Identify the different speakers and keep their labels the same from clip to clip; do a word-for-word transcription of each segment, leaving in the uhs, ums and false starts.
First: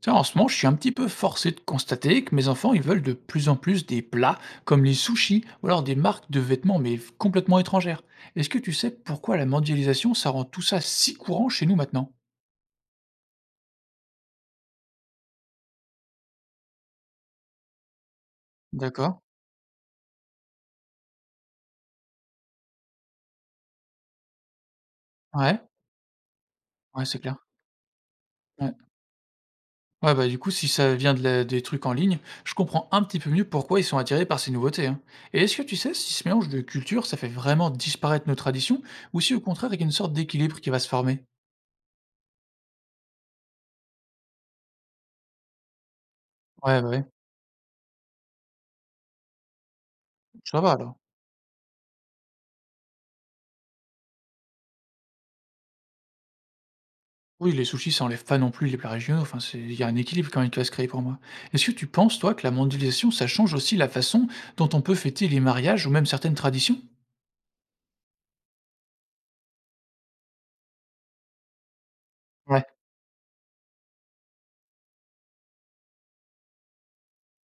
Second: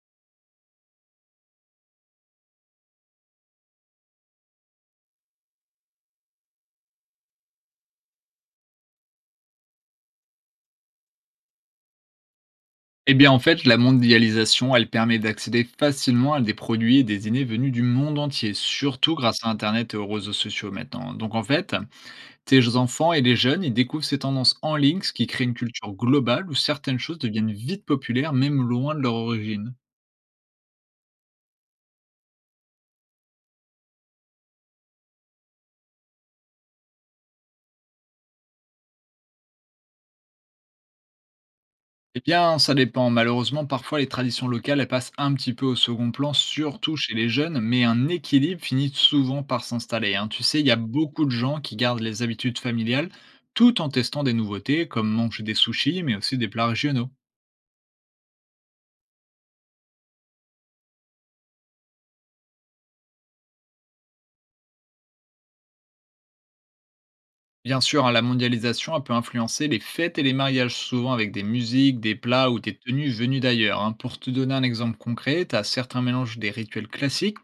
Speaker 1: Tu en ce moment, je suis un petit peu forcé de constater que mes enfants, ils veulent de plus en plus des plats comme les sushis ou alors des marques de vêtements, mais complètement étrangères. Est-ce que tu sais pourquoi la mondialisation, ça rend tout ça si courant chez nous maintenant?
Speaker 2: Eh bien, en fait, la mondialisation, elle permet d'accéder facilement à des produits et des idées venus du monde entier, surtout
Speaker 1: D'accord.
Speaker 2: grâce à Internet et aux réseaux sociaux maintenant. Donc, en fait, tes enfants et les jeunes, ils découvrent ces tendances en ligne, ce qui crée une
Speaker 1: Ouais,
Speaker 2: culture globale où certaines
Speaker 1: ouais,
Speaker 2: choses
Speaker 1: c'est clair.
Speaker 2: deviennent vite populaires, même
Speaker 1: Ouais.
Speaker 2: loin de leur origine.
Speaker 1: Ouais, bah du coup, si ça vient de la- des trucs en ligne, je comprends un petit peu mieux pourquoi ils sont attirés par ces nouveautés, hein. Et est-ce que tu sais si ce mélange de cultures, ça fait vraiment disparaître nos traditions ou si au contraire, il y a une sorte d'équilibre qui va se former?
Speaker 2: Eh bien, ça dépend. Malheureusement, parfois les traditions locales, elles passent un petit peu au second plan,
Speaker 1: Ouais, bah
Speaker 2: surtout
Speaker 1: ouais.
Speaker 2: chez les jeunes, mais un équilibre finit souvent par s'installer, hein. Tu sais,
Speaker 1: Ça
Speaker 2: il y
Speaker 1: va
Speaker 2: a
Speaker 1: alors.
Speaker 2: beaucoup de gens qui gardent les habitudes familiales tout en testant des nouveautés, comme manger des sushis, mais aussi des plats régionaux.
Speaker 1: Oui, les sushis, ça enlève pas non plus les plats régionaux, enfin, c'est il y a un équilibre quand même qui va se créer pour moi. Est-ce que tu penses, toi, que la mondialisation, ça change aussi la façon dont on peut fêter les mariages ou même certaines traditions?
Speaker 2: Bien sûr, hein, la mondialisation elle peut influencer les fêtes et les mariages, souvent avec des musiques, des plats ou
Speaker 1: Ouais.
Speaker 2: des tenues venues d'ailleurs, hein. Pour te donner un exemple concret, tu as certains mélanges des rituels classiques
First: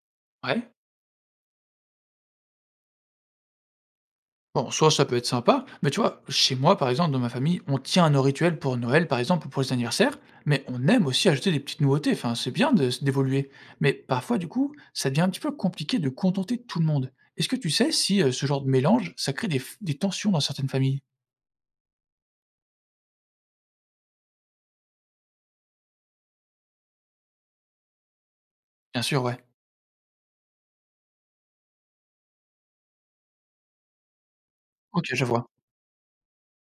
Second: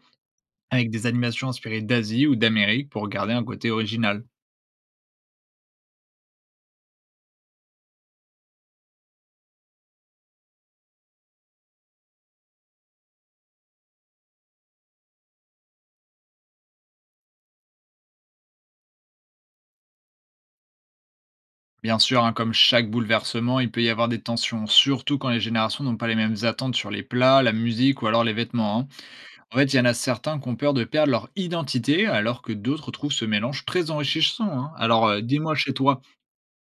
Speaker 1: Ouais.
Speaker 2: avec des animations inspirées d'Asie ou d'Amérique pour garder un côté original.
Speaker 1: Bon, soit ça peut être sympa, mais tu vois, chez moi, par exemple, dans ma famille, on tient à nos rituels pour Noël, par exemple, ou pour les anniversaires, mais on aime aussi ajouter des petites nouveautés. Enfin, c'est bien de d'évoluer. Mais parfois, du coup, ça devient un petit peu compliqué de contenter tout le monde. Est-ce que tu sais si euh, ce genre de mélange, ça crée des, f- des tensions dans certaines familles?
Speaker 2: Bien sûr, hein, comme chaque bouleversement, il peut y avoir des tensions, surtout quand les générations n'ont pas les mêmes attentes sur les plats, la musique ou alors les vêtements, hein.
Speaker 1: Bien sûr, ouais.
Speaker 2: En fait, il y en a certains qui ont peur de perdre leur identité, alors que d'autres trouvent ce mélange très enrichissant, hein.
Speaker 1: Ok,
Speaker 2: Alors, euh,
Speaker 1: je vois.
Speaker 2: dis-moi chez toi,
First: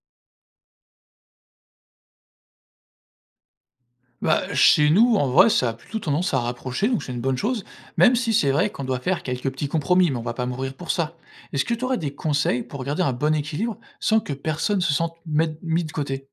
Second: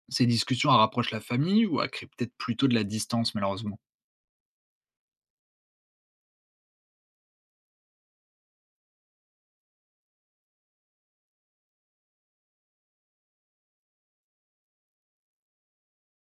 Speaker 2: ces discussions elles rapprochent la famille ou elles créent peut-être plutôt de la distance, malheureusement.
Speaker 1: Bah, chez nous, en vrai, ça a plutôt tendance à rapprocher, donc c'est une bonne chose, même si c'est vrai qu'on doit faire quelques petits compromis, mais on va pas mourir pour ça. Est-ce que tu aurais des conseils pour garder un bon équilibre sans que personne se sente met- mis de côté?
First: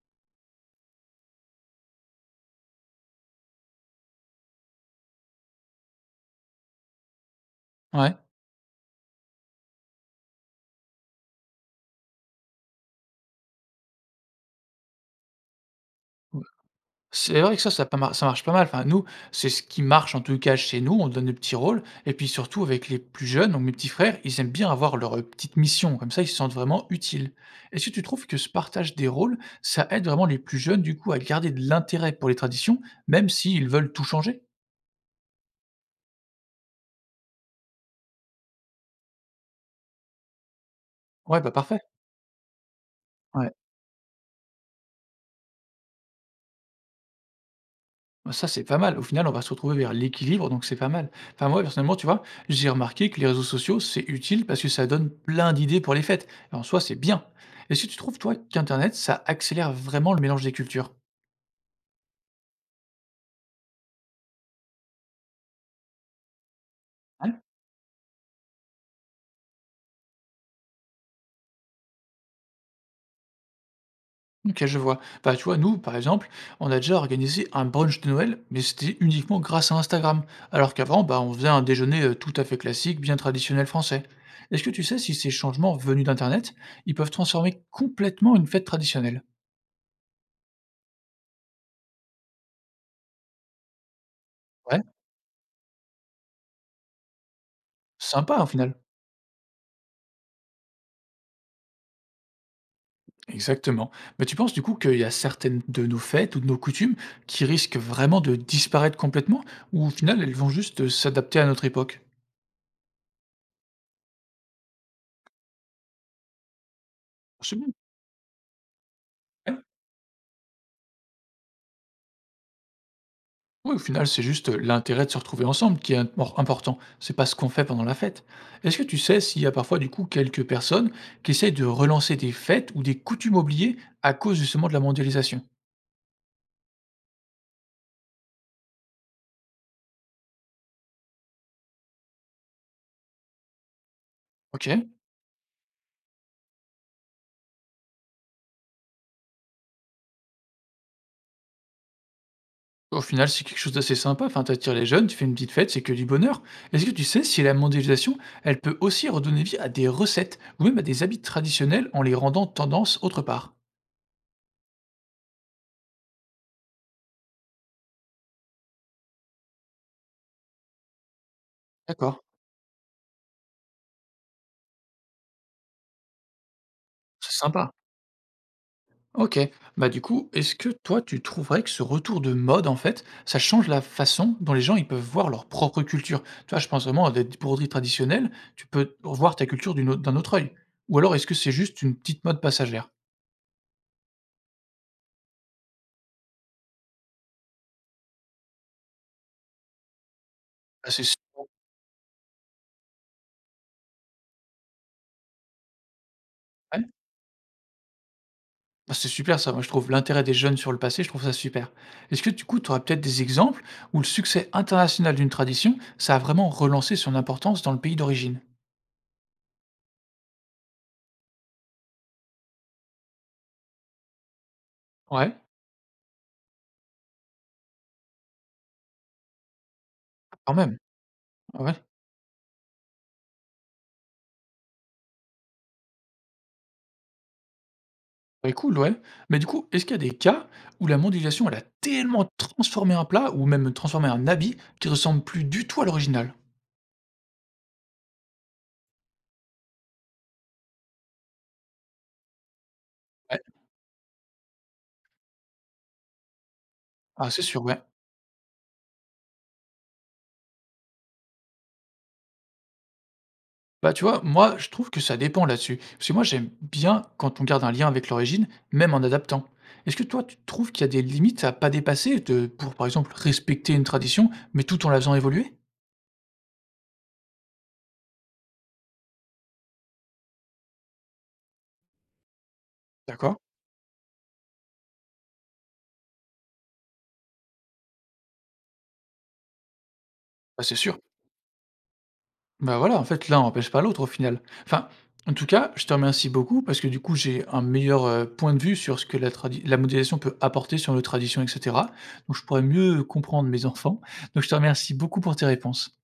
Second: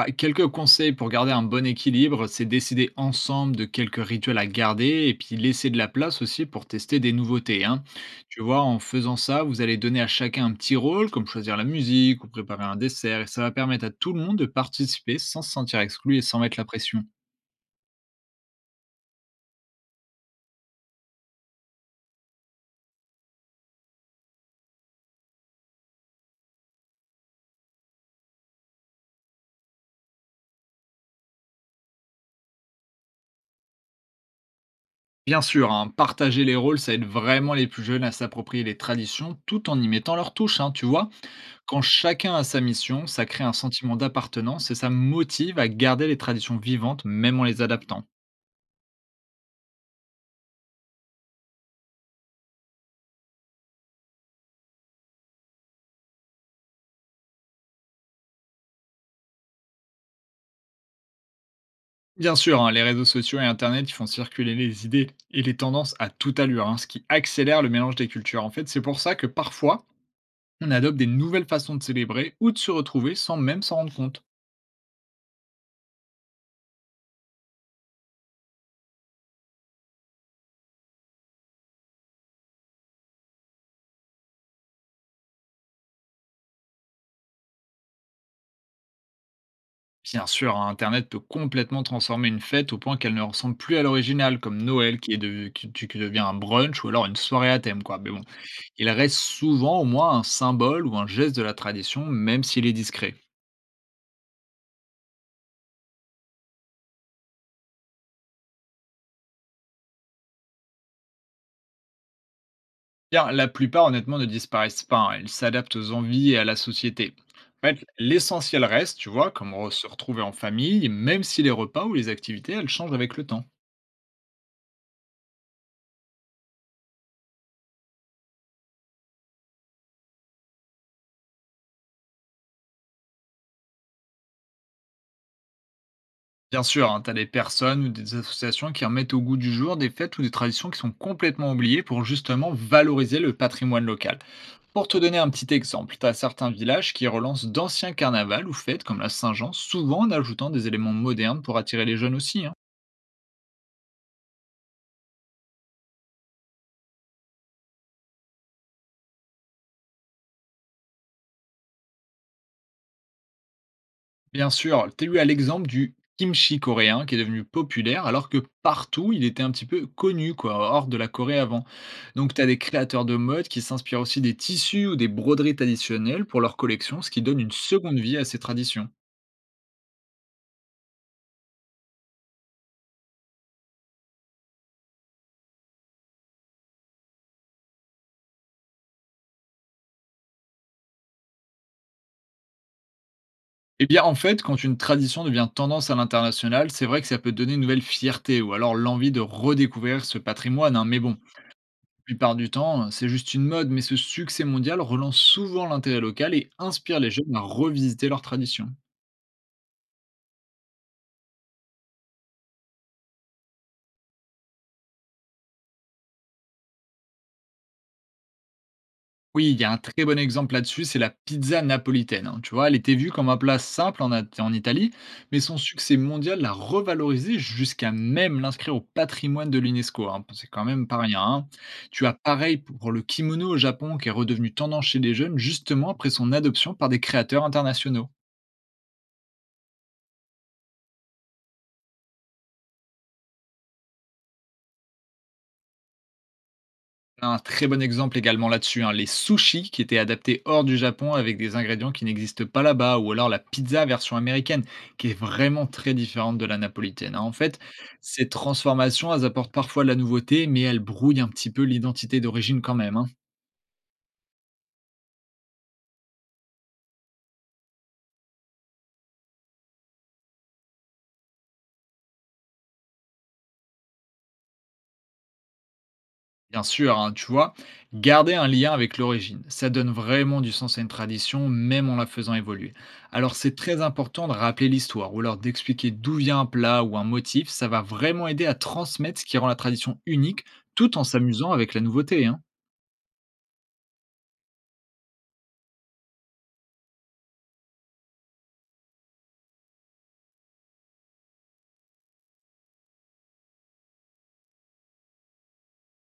Speaker 2: Ah, quelques conseils pour garder un bon équilibre, c'est décider ensemble de quelques rituels à garder et puis laisser de la place aussi pour tester des nouveautés, hein.
Speaker 1: Ouais.
Speaker 2: Tu vois, en faisant ça, vous allez donner à chacun un petit rôle, comme choisir la musique ou préparer un dessert, et ça va permettre à tout le monde de participer sans se sentir exclu et sans mettre la pression.
Speaker 1: C'est vrai que ça, ça pas mar ça marche pas mal. Enfin, nous, c'est ce qui marche en tout cas chez nous, on donne des petits rôles et puis surtout avec les plus jeunes, donc mes petits frères, ils aiment bien avoir leur, heu, petite mission, comme ça ils se sentent vraiment utiles. Est-ce que tu trouves que ce partage des rôles, ça aide vraiment les plus jeunes, du coup, à garder de l'intérêt pour les traditions, même s'ils veulent tout changer?
Speaker 2: Bien sûr, hein, partager les rôles, ça aide vraiment les plus jeunes à s'approprier les traditions tout en y mettant leur touche, hein, tu vois.
Speaker 1: Ouais, bah, parfait.
Speaker 2: Quand chacun a sa mission, ça crée un
Speaker 1: Ouais.
Speaker 2: sentiment d'appartenance et ça motive à garder les traditions vivantes même en les adaptant.
Speaker 1: Bah, ça, c'est pas mal. Au final, on va se retrouver vers l'équilibre, donc c'est pas mal. Enfin, moi, personnellement, tu vois, j'ai remarqué que les réseaux sociaux, c'est utile parce que ça donne plein d'idées pour les fêtes. Et en soi, c'est bien. Est-ce que tu trouves, toi, qu'Internet, ça accélère vraiment le mélange des cultures?
Speaker 2: Bien sûr, hein, les réseaux sociaux et Internet ils font circuler les idées et les tendances à toute allure, hein, ce qui
Speaker 1: Hein.
Speaker 2: accélère le mélange des cultures. En fait, c'est pour ça que parfois, on adopte des nouvelles façons de célébrer ou de se retrouver sans même s'en rendre compte.
Speaker 1: Ok, je vois. Bah, tu vois, nous, par exemple, on a déjà organisé un brunch de Noël, mais c'était uniquement grâce à Instagram. Alors qu'avant, bah, on faisait un déjeuner euh, tout à fait classique, bien traditionnel français. Est-ce que tu sais si ces changements venus d'Internet, ils peuvent transformer complètement une fête traditionnelle?
Speaker 2: Bien sûr, hein, Internet peut complètement transformer une fête au point qu'elle ne ressemble plus à l'original, comme
Speaker 1: Ouais,
Speaker 2: Noël qui, est de- qui, qui devient un brunch ou alors une soirée à thème, quoi. Mais bon,
Speaker 1: sympa, au final.
Speaker 2: il reste souvent au moins un symbole ou un geste de la tradition, même s'il est discret.
Speaker 1: Exactement. Mais tu penses du coup qu'il y a certaines de nos fêtes ou de nos coutumes qui risquent vraiment de disparaître complètement ou au final elles vont juste euh, s'adapter à notre époque?
Speaker 2: Bien, la plupart, honnêtement, ne disparaissent pas, hein. Ils s'adaptent aux envies et à la société.
Speaker 1: C'est
Speaker 2: En
Speaker 1: bien.
Speaker 2: fait, l'essentiel reste, tu vois, comme
Speaker 1: Ouais.
Speaker 2: re- se retrouver en famille, même si les repas ou les activités, elles changent avec le temps.
Speaker 1: Ouais, au final, c'est juste euh, l'intérêt de se retrouver ensemble qui est im- important. C'est pas ce qu'on fait pendant la fête. Est-ce que tu sais s'il y a parfois du coup quelques personnes qui essayent de relancer des fêtes ou des coutumes oubliées à cause justement de la mondialisation?
Speaker 2: Bien sûr, tu as des personnes ou des associations qui remettent au goût du jour des fêtes ou des traditions qui sont complètement oubliées pour justement valoriser le patrimoine local.
Speaker 1: Ok.
Speaker 2: Pour te donner un petit exemple, tu as certains villages qui relancent d'anciens carnavals ou fêtes comme la Saint-Jean, souvent en ajoutant des éléments modernes pour attirer les jeunes aussi, hein.
Speaker 1: Au final, c'est quelque chose d'assez sympa, enfin, t'attires les jeunes, tu fais une petite fête, c'est que du bonheur. Est-ce que tu sais si la mondialisation, elle peut aussi redonner vie à des recettes ou même à des habits traditionnels en les rendant tendance autre part?
Speaker 2: Bien sûr, tu as eu à l'exemple du kimchi coréen qui est devenu populaire alors que partout il était un petit peu connu quoi, hors de la Corée avant.
Speaker 1: D'accord,
Speaker 2: Donc tu as des créateurs de mode qui s'inspirent aussi des tissus ou des broderies traditionnelles pour leur collection, ce qui
Speaker 1: c'est
Speaker 2: donne une
Speaker 1: sympa.
Speaker 2: seconde vie à ces traditions.
Speaker 1: OK. Bah, du coup, est-ce que toi, tu trouverais que ce retour de mode, en fait, ça change la façon dont les gens, ils peuvent voir leur propre culture? Tu vois, je pense vraiment à des broderies traditionnelles, tu peux voir ta culture d'une autre d'un autre œil. Ou alors est-ce que c'est juste une petite mode passagère?
Speaker 2: Eh bien en fait, quand une tradition devient tendance à l'international, c'est vrai que ça peut donner une nouvelle fierté ou alors l'envie de redécouvrir ce patrimoine, hein,
Speaker 1: Ah,
Speaker 2: mais
Speaker 1: c'est
Speaker 2: bon.
Speaker 1: s
Speaker 2: La plupart du temps, c'est juste une mode, mais ce succès mondial relance souvent l'intérêt local et
Speaker 1: Ouais.
Speaker 2: inspire les jeunes à revisiter leurs traditions.
Speaker 1: Bah, c'est super ça, moi je trouve l'intérêt des jeunes sur le passé, je trouve ça super. Est-ce que du coup, tu aurais peut-être des exemples où le succès international d'une tradition, ça a vraiment relancé son importance dans le pays d'origine?
Speaker 2: Oui, il y a un très bon exemple là-dessus, c'est la pizza napolitaine, hein. Tu vois, elle était vue comme un plat simple en, At- en Italie,
Speaker 1: Ouais,
Speaker 2: mais son succès mondial l'a revalorisée jusqu'à même l'inscrire au patrimoine de l'UNESCO, hein. Bon, c'est
Speaker 1: quand
Speaker 2: quand
Speaker 1: même.
Speaker 2: même pas rien, hein.
Speaker 1: Ah ouais,
Speaker 2: Tu as pareil pour le kimono au Japon, qui est redevenu tendance chez les jeunes, justement après son adoption par des créateurs internationaux.
Speaker 1: ouais, cool, ouais. Mais du coup, est-ce qu'il y a des cas où la mondialisation, elle a tellement transformé un plat ou même transformé un habit qui ressemble plus du tout à l'original?
Speaker 2: Un très bon exemple également là-dessus, hein, les sushis qui étaient adaptés hors du Japon avec des ingrédients qui n'existent pas là-bas, ou alors la
Speaker 1: Ouais.
Speaker 2: pizza version américaine, qui est vraiment très différente de la napolitaine, hein.
Speaker 1: Ah,
Speaker 2: En
Speaker 1: c'est
Speaker 2: fait,
Speaker 1: sûr, ouais.
Speaker 2: ces transformations, elles apportent parfois de la nouveauté, mais elles brouillent un petit peu l'identité d'origine quand même, hein.
Speaker 1: Bah, tu vois, moi, je trouve que ça dépend là-dessus. Parce que moi, j'aime bien quand on garde un lien avec l'origine, même en adaptant. Est-ce que toi, tu trouves qu'il y a des limites à pas dépasser de, pour, par exemple, respecter une tradition, mais tout en la faisant évoluer?
Speaker 2: Bien sûr, hein, tu vois, garder un lien avec l'origine, ça donne vraiment du sens à une tradition, même en la faisant évoluer. Alors
Speaker 1: D'accord.
Speaker 2: c'est très important de rappeler l'histoire, ou alors d'expliquer d'où vient un plat ou un motif, ça va vraiment aider à transmettre ce qui rend la tradition unique,
Speaker 1: Bah, c'est
Speaker 2: tout
Speaker 1: sûr.
Speaker 2: en s'amusant avec la nouveauté, hein.
Speaker 1: Bah voilà, en fait, l'un n'empêche pas l'autre au final. Enfin, en tout cas, je te remercie beaucoup parce que du coup, j'ai un meilleur euh, point de vue sur ce que la, tradi- la modélisation peut apporter sur nos traditions, et cetera. Donc, je pourrais mieux comprendre mes enfants. Donc, je te remercie beaucoup pour tes réponses.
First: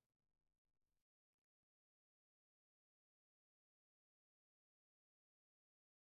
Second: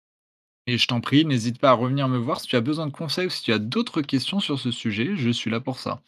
Speaker 2: Et je t'en prie, n'hésite pas à revenir me voir si tu as besoin de conseils ou si tu as d'autres questions sur ce sujet, je suis là pour ça.